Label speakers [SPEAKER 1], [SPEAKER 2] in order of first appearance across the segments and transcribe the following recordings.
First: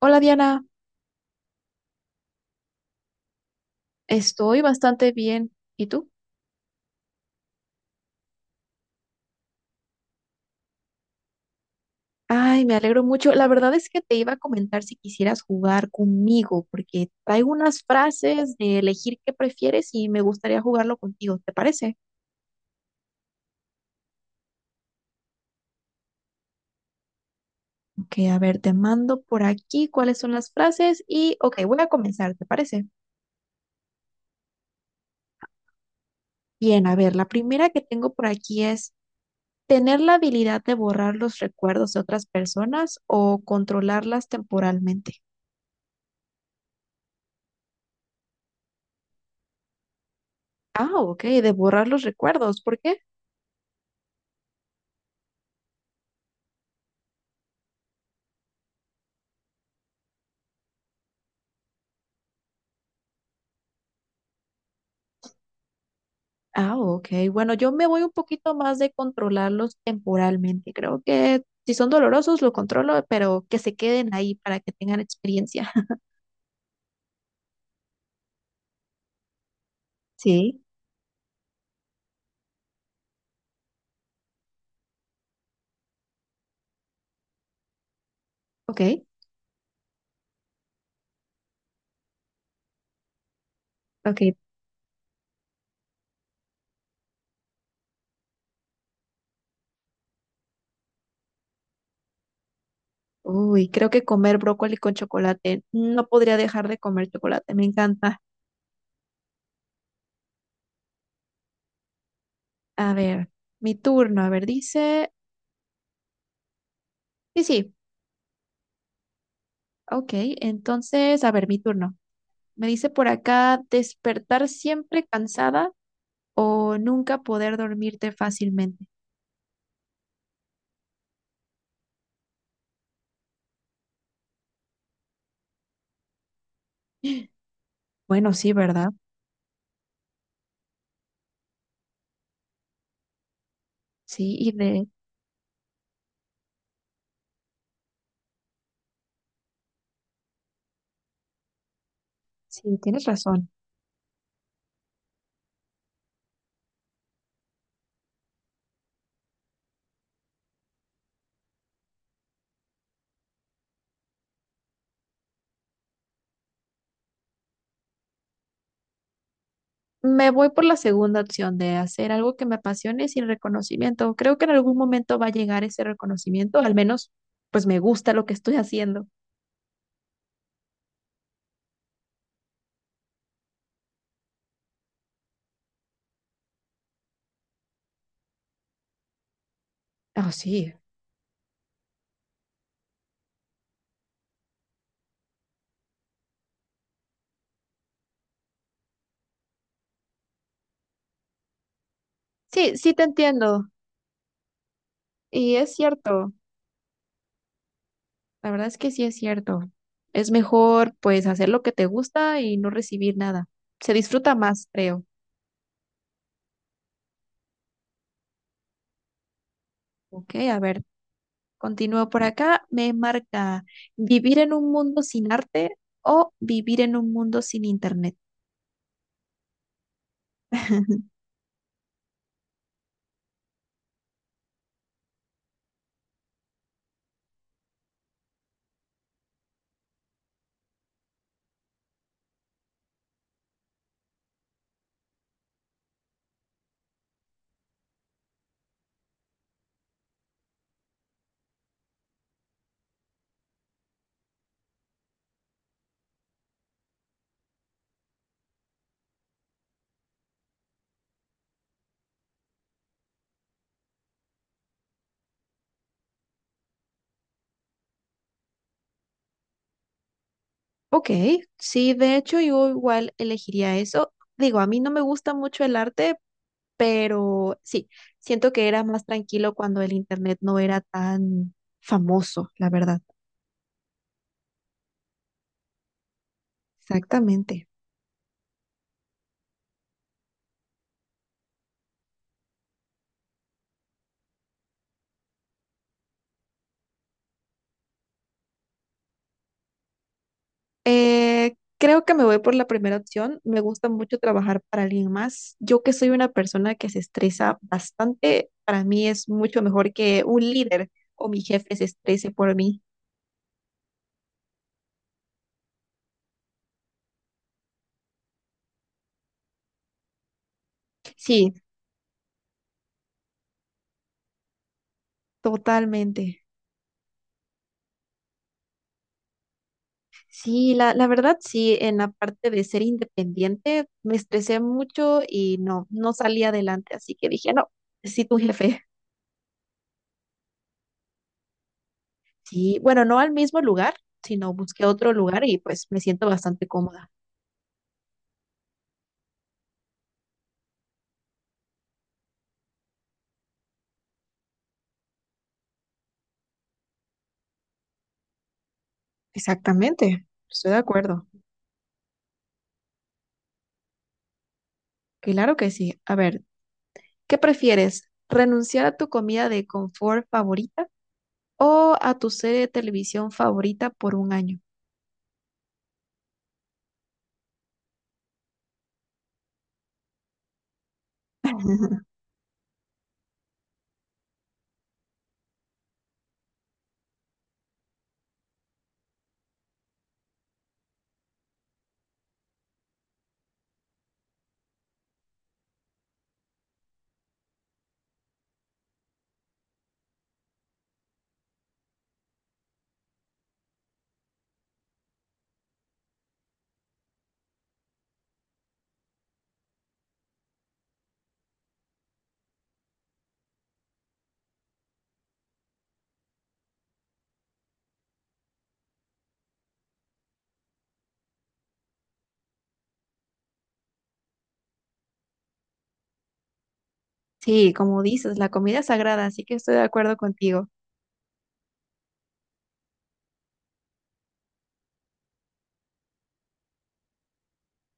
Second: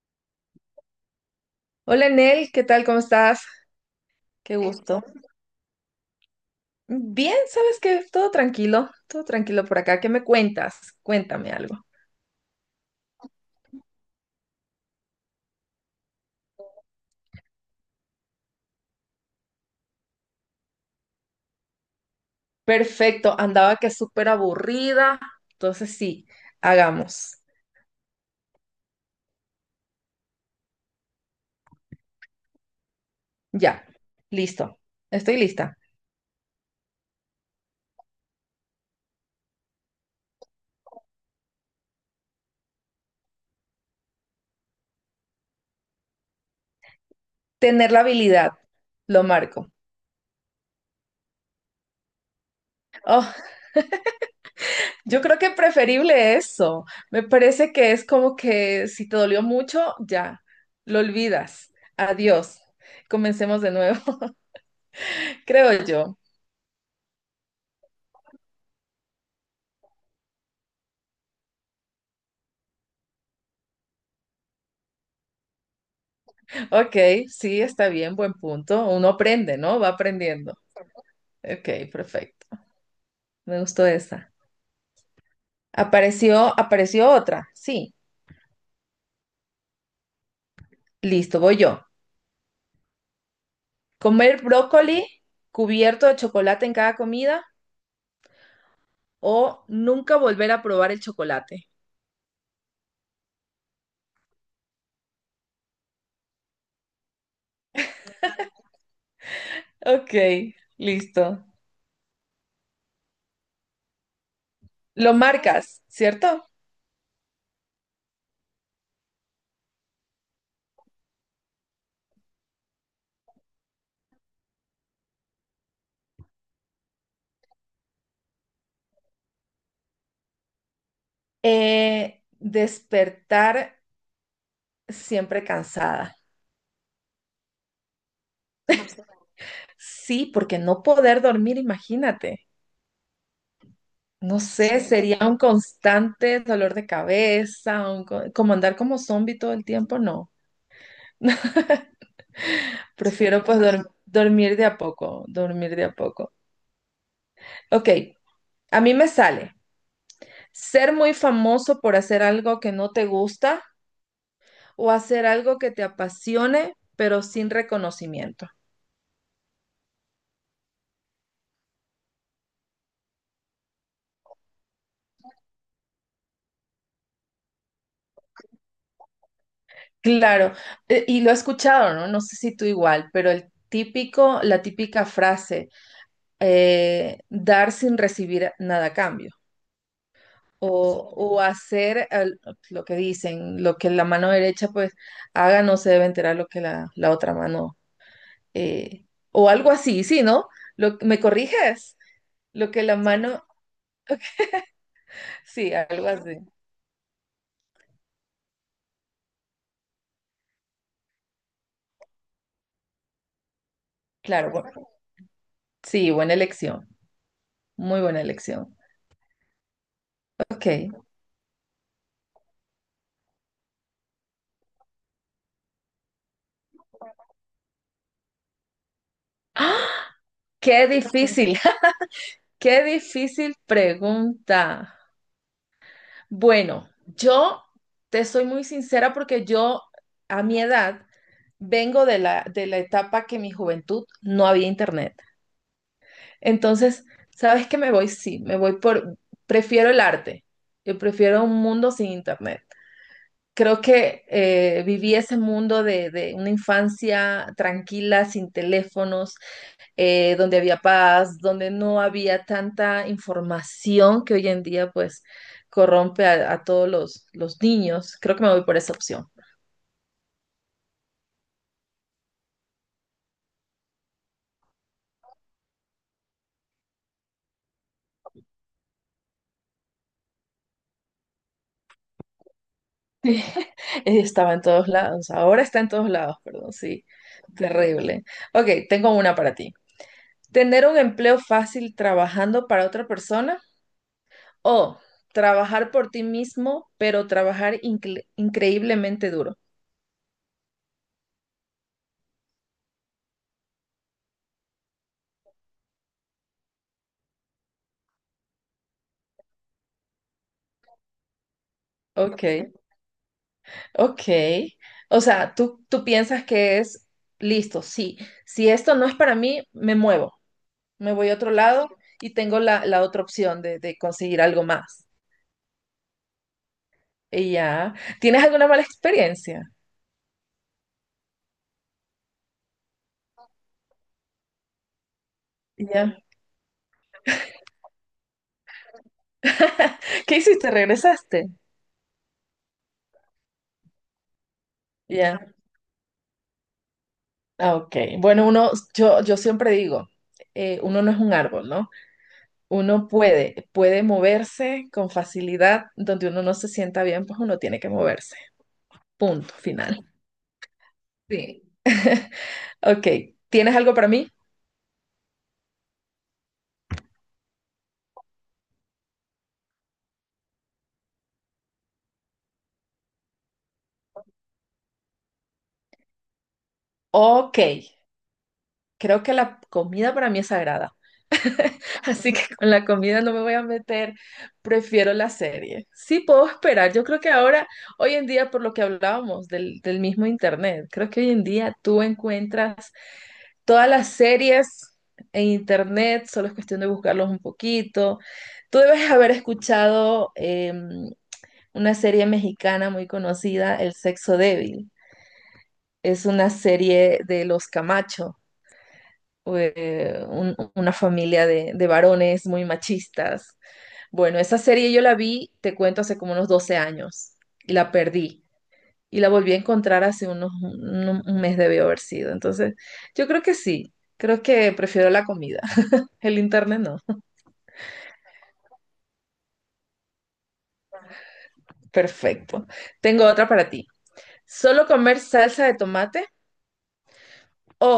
[SPEAKER 1] Hola Diana,
[SPEAKER 2] Hola Nel, ¿qué tal? ¿Cómo estás? Qué
[SPEAKER 1] estoy
[SPEAKER 2] gusto.
[SPEAKER 1] bastante bien. ¿Y tú?
[SPEAKER 2] Bien, ¿sabes qué? Todo tranquilo por acá. ¿Qué me cuentas? Cuéntame algo.
[SPEAKER 1] Ay, me alegro mucho. La verdad es que te iba a comentar si quisieras jugar conmigo, porque traigo unas frases de elegir qué prefieres y me gustaría jugarlo contigo, ¿te parece?
[SPEAKER 2] Perfecto, andaba que súper aburrida. Entonces sí, hagamos.
[SPEAKER 1] Ok, a ver, te mando por aquí cuáles son las frases y, ok, voy a comenzar, ¿te parece?
[SPEAKER 2] Ya, listo. Estoy lista.
[SPEAKER 1] Bien, a ver, la primera que tengo por aquí es tener la habilidad de borrar los recuerdos de otras personas o controlarlas temporalmente.
[SPEAKER 2] Tener la habilidad, lo marco.
[SPEAKER 1] Ah, ok, de borrar los recuerdos, ¿por qué?
[SPEAKER 2] Oh, yo creo que preferible eso. Me parece que es como que si te dolió mucho, ya, lo olvidas. Adiós. Comencemos de nuevo, creo yo.
[SPEAKER 1] Ah, ok. Bueno, yo me voy un poquito más de controlarlos temporalmente. Creo que si son dolorosos, lo controlo, pero que se queden ahí para que tengan experiencia.
[SPEAKER 2] Ok, sí, está bien, buen punto. Uno aprende, ¿no? Va aprendiendo.
[SPEAKER 1] Sí,
[SPEAKER 2] Ok, perfecto. Me gustó esa. Apareció otra. Sí,
[SPEAKER 1] ok,
[SPEAKER 2] listo, voy yo.
[SPEAKER 1] ok.
[SPEAKER 2] Comer brócoli cubierto de chocolate en cada comida o nunca volver a probar el chocolate.
[SPEAKER 1] Uy, creo que comer brócoli con chocolate. No podría dejar de comer chocolate, me encanta.
[SPEAKER 2] Ok, listo.
[SPEAKER 1] A ver, mi turno. A ver, dice.
[SPEAKER 2] Lo marcas, ¿cierto?
[SPEAKER 1] Sí, sí, ok. Entonces, a ver, mi turno. Me dice por acá despertar siempre cansada o nunca poder dormirte fácilmente.
[SPEAKER 2] Despertar siempre cansada.
[SPEAKER 1] Bueno, sí, ¿verdad?
[SPEAKER 2] Sí, porque no poder dormir, imagínate.
[SPEAKER 1] Sí,
[SPEAKER 2] No sé, sería un constante dolor de cabeza, un como andar como zombie todo el tiempo, no.
[SPEAKER 1] sí, tienes
[SPEAKER 2] Prefiero
[SPEAKER 1] razón.
[SPEAKER 2] pues dormir de a poco, dormir de a poco. Ok, a mí me sale ser muy famoso por hacer algo que no te gusta o hacer algo que te apasione, pero sin reconocimiento.
[SPEAKER 1] Me voy por la segunda opción de hacer algo que me apasione sin reconocimiento. Creo que en algún momento va a llegar ese reconocimiento, al menos pues me gusta lo que estoy haciendo.
[SPEAKER 2] Claro, y lo he escuchado, ¿no? No sé si tú igual, pero el típico, la típica frase, dar sin recibir nada a cambio.
[SPEAKER 1] Oh, sí.
[SPEAKER 2] O hacer lo que dicen, lo que la mano derecha pues haga, no se debe enterar lo que la otra mano, eh, o algo así, sí, ¿no? Lo, ¿me corriges? Lo
[SPEAKER 1] Sí,
[SPEAKER 2] que
[SPEAKER 1] sí
[SPEAKER 2] la
[SPEAKER 1] te
[SPEAKER 2] mano,
[SPEAKER 1] entiendo. Y
[SPEAKER 2] sí,
[SPEAKER 1] es
[SPEAKER 2] algo
[SPEAKER 1] cierto,
[SPEAKER 2] así,
[SPEAKER 1] la verdad es que sí es cierto. Es mejor pues hacer lo que te gusta y no recibir nada. Se disfruta
[SPEAKER 2] claro,
[SPEAKER 1] más,
[SPEAKER 2] bueno,
[SPEAKER 1] creo.
[SPEAKER 2] sí, buena elección, muy buena elección.
[SPEAKER 1] Ok, a
[SPEAKER 2] Ok,
[SPEAKER 1] ver, continúo por acá. Me marca vivir en un mundo sin arte o vivir en un mundo sin internet.
[SPEAKER 2] qué difícil, qué difícil pregunta. Bueno, yo te soy muy sincera porque yo a mi edad vengo de la etapa que en mi juventud no había internet. Entonces, ¿sabes qué me voy? Sí, me voy por, prefiero el arte, yo prefiero un mundo sin internet. Creo que viví ese mundo de una infancia tranquila, sin teléfonos, donde había paz, donde no había tanta información que hoy en día pues corrompe a todos los niños. Creo que me voy por esa opción.
[SPEAKER 1] Ok, sí, de hecho yo igual elegiría eso. Digo, a mí no me gusta mucho el arte, pero sí, siento que era más tranquilo cuando el internet no era tan famoso, la verdad.
[SPEAKER 2] Estaba en todos lados, ahora está en todos lados, perdón, sí,
[SPEAKER 1] Exactamente.
[SPEAKER 2] terrible. Ok, tengo una para ti. ¿Tener un empleo fácil trabajando para otra persona o trabajar por ti mismo, pero trabajar increíblemente duro?
[SPEAKER 1] Creo que me voy por la primera opción. Me gusta mucho trabajar para alguien más. Yo que soy una persona que se estresa bastante, para mí es mucho mejor que un líder o mi jefe se estrese
[SPEAKER 2] Ok.
[SPEAKER 1] por mí.
[SPEAKER 2] Ok, o sea, tú piensas que es listo, sí, si esto no es para mí, me muevo, me voy a otro
[SPEAKER 1] Sí,
[SPEAKER 2] lado y tengo la otra opción de conseguir algo más.
[SPEAKER 1] totalmente.
[SPEAKER 2] Y ya, ¿tienes alguna mala experiencia?
[SPEAKER 1] Sí, la verdad sí, en la parte de ser independiente me estresé mucho y no
[SPEAKER 2] Ya,
[SPEAKER 1] salí adelante, así que dije, no, sí, tu jefe.
[SPEAKER 2] ¿qué hiciste? ¿Regresaste?
[SPEAKER 1] Sí, bueno, no al mismo lugar, sino busqué otro lugar
[SPEAKER 2] Ya,
[SPEAKER 1] y pues me siento bastante cómoda.
[SPEAKER 2] ah, ok. Bueno, uno, yo siempre digo, uno no es un árbol, ¿no? Uno puede, puede moverse con facilidad, donde uno no se sienta bien, pues uno tiene que moverse, punto final.
[SPEAKER 1] Exactamente, estoy de acuerdo.
[SPEAKER 2] Sí. Ok, ¿tienes algo para mí?
[SPEAKER 1] Claro que sí. A ver, ¿qué prefieres? ¿Renunciar a tu comida de confort favorita o a tu serie de televisión favorita por un año?
[SPEAKER 2] Ok, creo que la comida para mí es sagrada, así que con la comida no me voy a meter, prefiero la serie. Sí, puedo esperar, yo creo que ahora, hoy en día, por lo que hablábamos del, del mismo internet, creo que hoy en día tú encuentras todas las series en internet, solo es cuestión de buscarlos un poquito. Tú debes haber escuchado em, una serie mexicana muy conocida, El Sexo Débil. Es una serie de los Camacho. Una familia de varones muy machistas. Bueno, esa serie yo la vi, te cuento, hace como unos 12 años y la perdí. Y la volví a encontrar hace unos, un mes debió haber sido. Entonces, yo creo que sí, creo que prefiero la comida. El internet no.
[SPEAKER 1] Sí, como dices, la comida es sagrada, así que estoy de acuerdo contigo.
[SPEAKER 2] Perfecto. Tengo otra para ti. ¿Solo comer salsa de tomate o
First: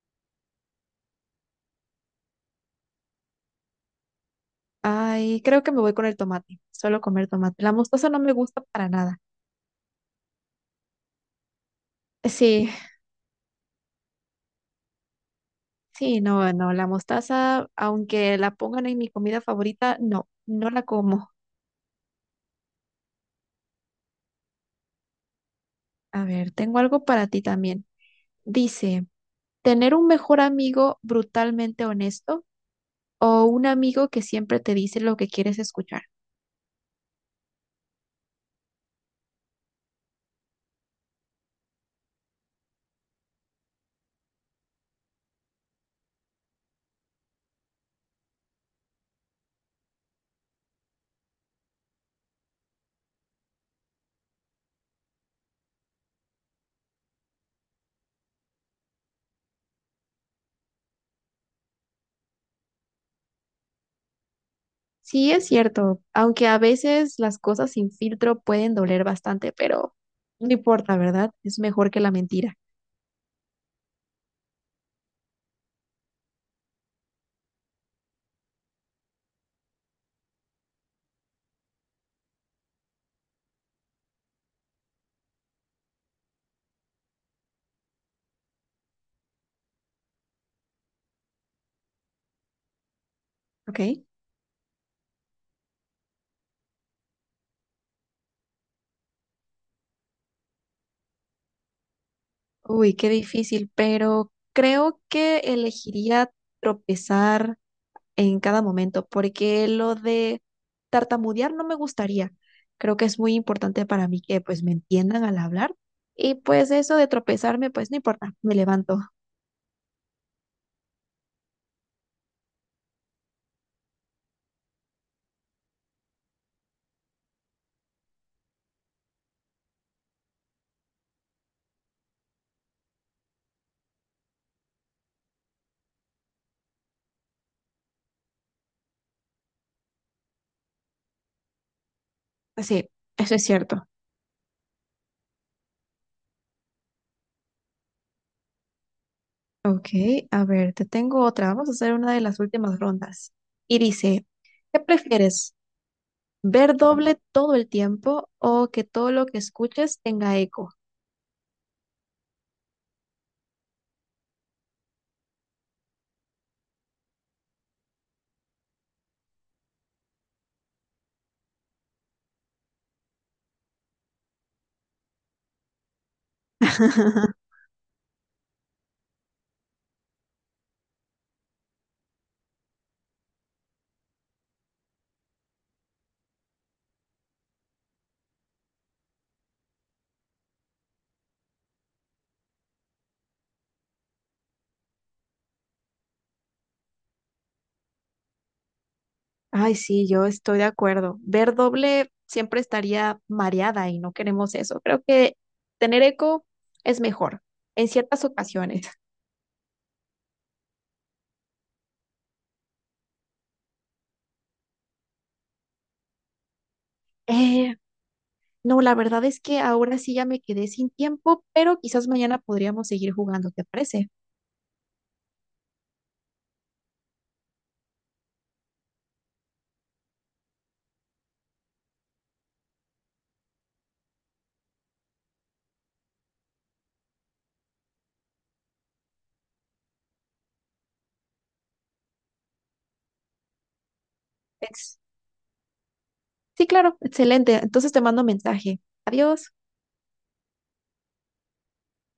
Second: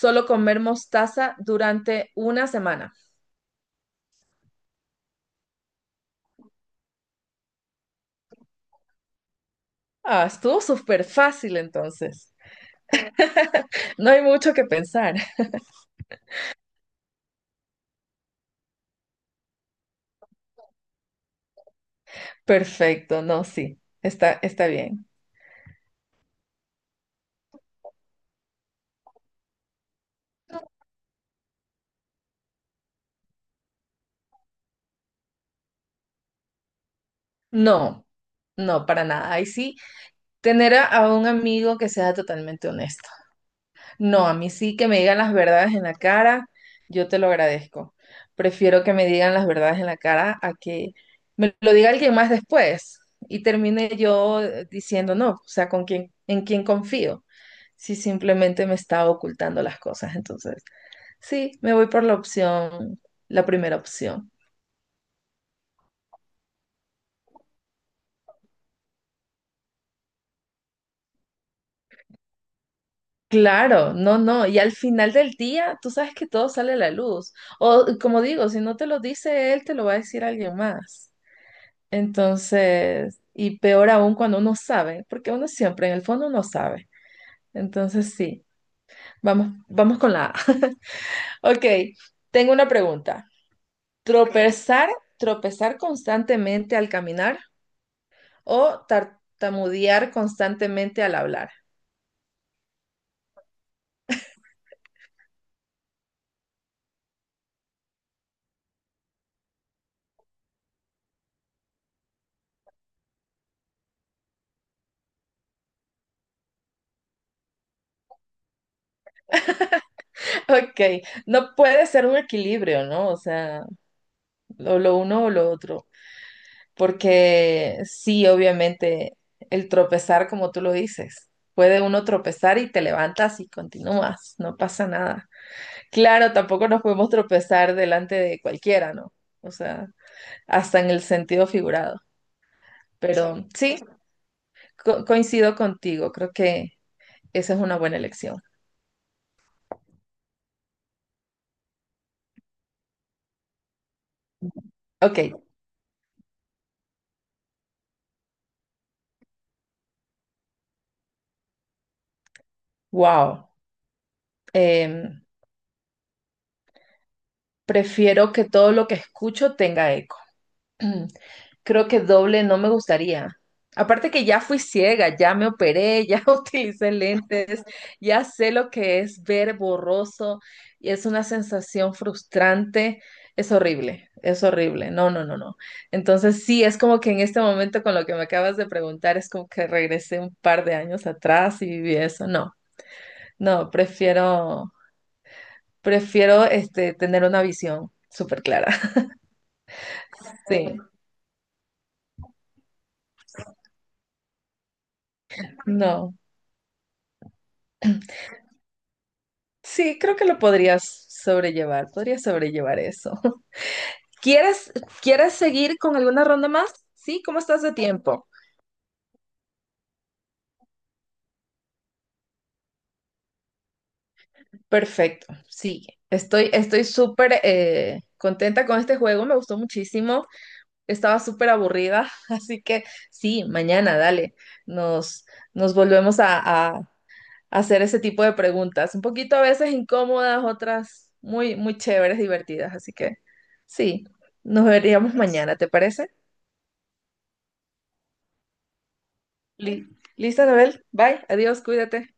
[SPEAKER 2] solo comer mostaza durante una semana?
[SPEAKER 1] Ay, creo que me voy con el tomate. Solo comer tomate. La mostaza no me gusta para nada.
[SPEAKER 2] Ah, estuvo súper fácil entonces.
[SPEAKER 1] Sí,
[SPEAKER 2] No hay mucho que pensar.
[SPEAKER 1] sí, no, no. La mostaza, aunque la pongan en mi comida favorita, no, no la como.
[SPEAKER 2] Perfecto, no, sí, está, está bien.
[SPEAKER 1] A ver, tengo algo para ti también. Dice, tener un mejor amigo brutalmente honesto o un amigo que siempre te dice lo que quieres escuchar.
[SPEAKER 2] No, no, para nada. Ahí sí, tener a un amigo que sea totalmente honesto. No, a mí sí que me digan las verdades en la cara, yo te lo agradezco. Prefiero que me digan las verdades en la cara a que me lo diga alguien más después y termine yo diciendo no, o sea, con quién, en quién confío, si simplemente me está ocultando las cosas. Entonces, sí, me voy por la opción, la primera opción.
[SPEAKER 1] Sí, es cierto, aunque a veces las cosas sin filtro pueden doler bastante, pero no importa, ¿verdad? Es mejor que la mentira,
[SPEAKER 2] Claro, no, no, y al final del día tú sabes que todo sale a la luz. O como digo, si no te lo dice él, te lo va a decir alguien más. Entonces, y peor aún cuando uno sabe, porque uno siempre en el fondo uno sabe. Entonces sí, vamos, vamos con la A. Ok, tengo una pregunta.
[SPEAKER 1] ¿ok?
[SPEAKER 2] ¿Tropezar, tropezar constantemente al caminar o tartamudear constantemente al hablar?
[SPEAKER 1] Uy, qué difícil, pero creo que elegiría tropezar en cada momento, porque lo de tartamudear no me gustaría. Creo que es muy importante para mí que pues me entiendan al hablar y pues eso de tropezarme, pues no importa, me levanto.
[SPEAKER 2] Ok, no puede ser un equilibrio, ¿no? O sea, o lo uno o lo otro. Porque sí, obviamente, el tropezar, como tú lo dices, puede uno tropezar y te levantas y continúas, no pasa nada. Claro, tampoco nos podemos tropezar delante de cualquiera, ¿no? O sea, hasta en el sentido figurado.
[SPEAKER 1] Pues sí, eso es
[SPEAKER 2] Pero sí,
[SPEAKER 1] cierto.
[SPEAKER 2] coincido contigo, creo que esa es una buena elección.
[SPEAKER 1] Ok, a ver, te tengo otra. Vamos a hacer una de las últimas rondas. Y dice, ¿qué
[SPEAKER 2] Ok,
[SPEAKER 1] prefieres? ¿Ver doble todo el tiempo o que todo lo que escuches tenga eco?
[SPEAKER 2] wow. Em, prefiero que todo lo que escucho tenga eco. Creo que doble no me gustaría. Aparte que ya fui ciega, ya me operé, ya utilicé lentes, ya sé lo que es ver borroso y es una sensación frustrante. Es horrible, es horrible. No, no, no, no. Entonces sí, es como que en este momento con lo que me acabas de preguntar, es como que regresé un par de años atrás y viví eso. No, no, prefiero, prefiero este, tener una visión súper clara.
[SPEAKER 1] Ay, sí, yo estoy de
[SPEAKER 2] Sí,
[SPEAKER 1] acuerdo. Ver doble siempre estaría mareada y no queremos eso. Creo que tener
[SPEAKER 2] no.
[SPEAKER 1] eco es mejor en ciertas ocasiones.
[SPEAKER 2] Sí, creo que lo podrías sobrellevar eso. ¿Quieres, quieres seguir con alguna ronda más? Sí, ¿cómo estás de
[SPEAKER 1] Eh,
[SPEAKER 2] tiempo?
[SPEAKER 1] no, la verdad es que ahora sí ya me quedé sin tiempo, pero quizás mañana podríamos seguir jugando, ¿te parece?
[SPEAKER 2] Perfecto, sigue. Estoy, estoy súper contenta con este juego, me gustó muchísimo. Estaba súper aburrida, así que sí, mañana, dale, nos, nos volvemos a, a- a hacer ese tipo de preguntas. Un poquito a veces incómodas, otras muy, muy chéveres, divertidas, así que sí, nos veríamos mañana, ¿te parece?
[SPEAKER 1] Sí, claro, excelente. Entonces te mando mensaje. Adiós.
[SPEAKER 2] Li- Listo, Anabel. Bye. Adiós. Cuídate.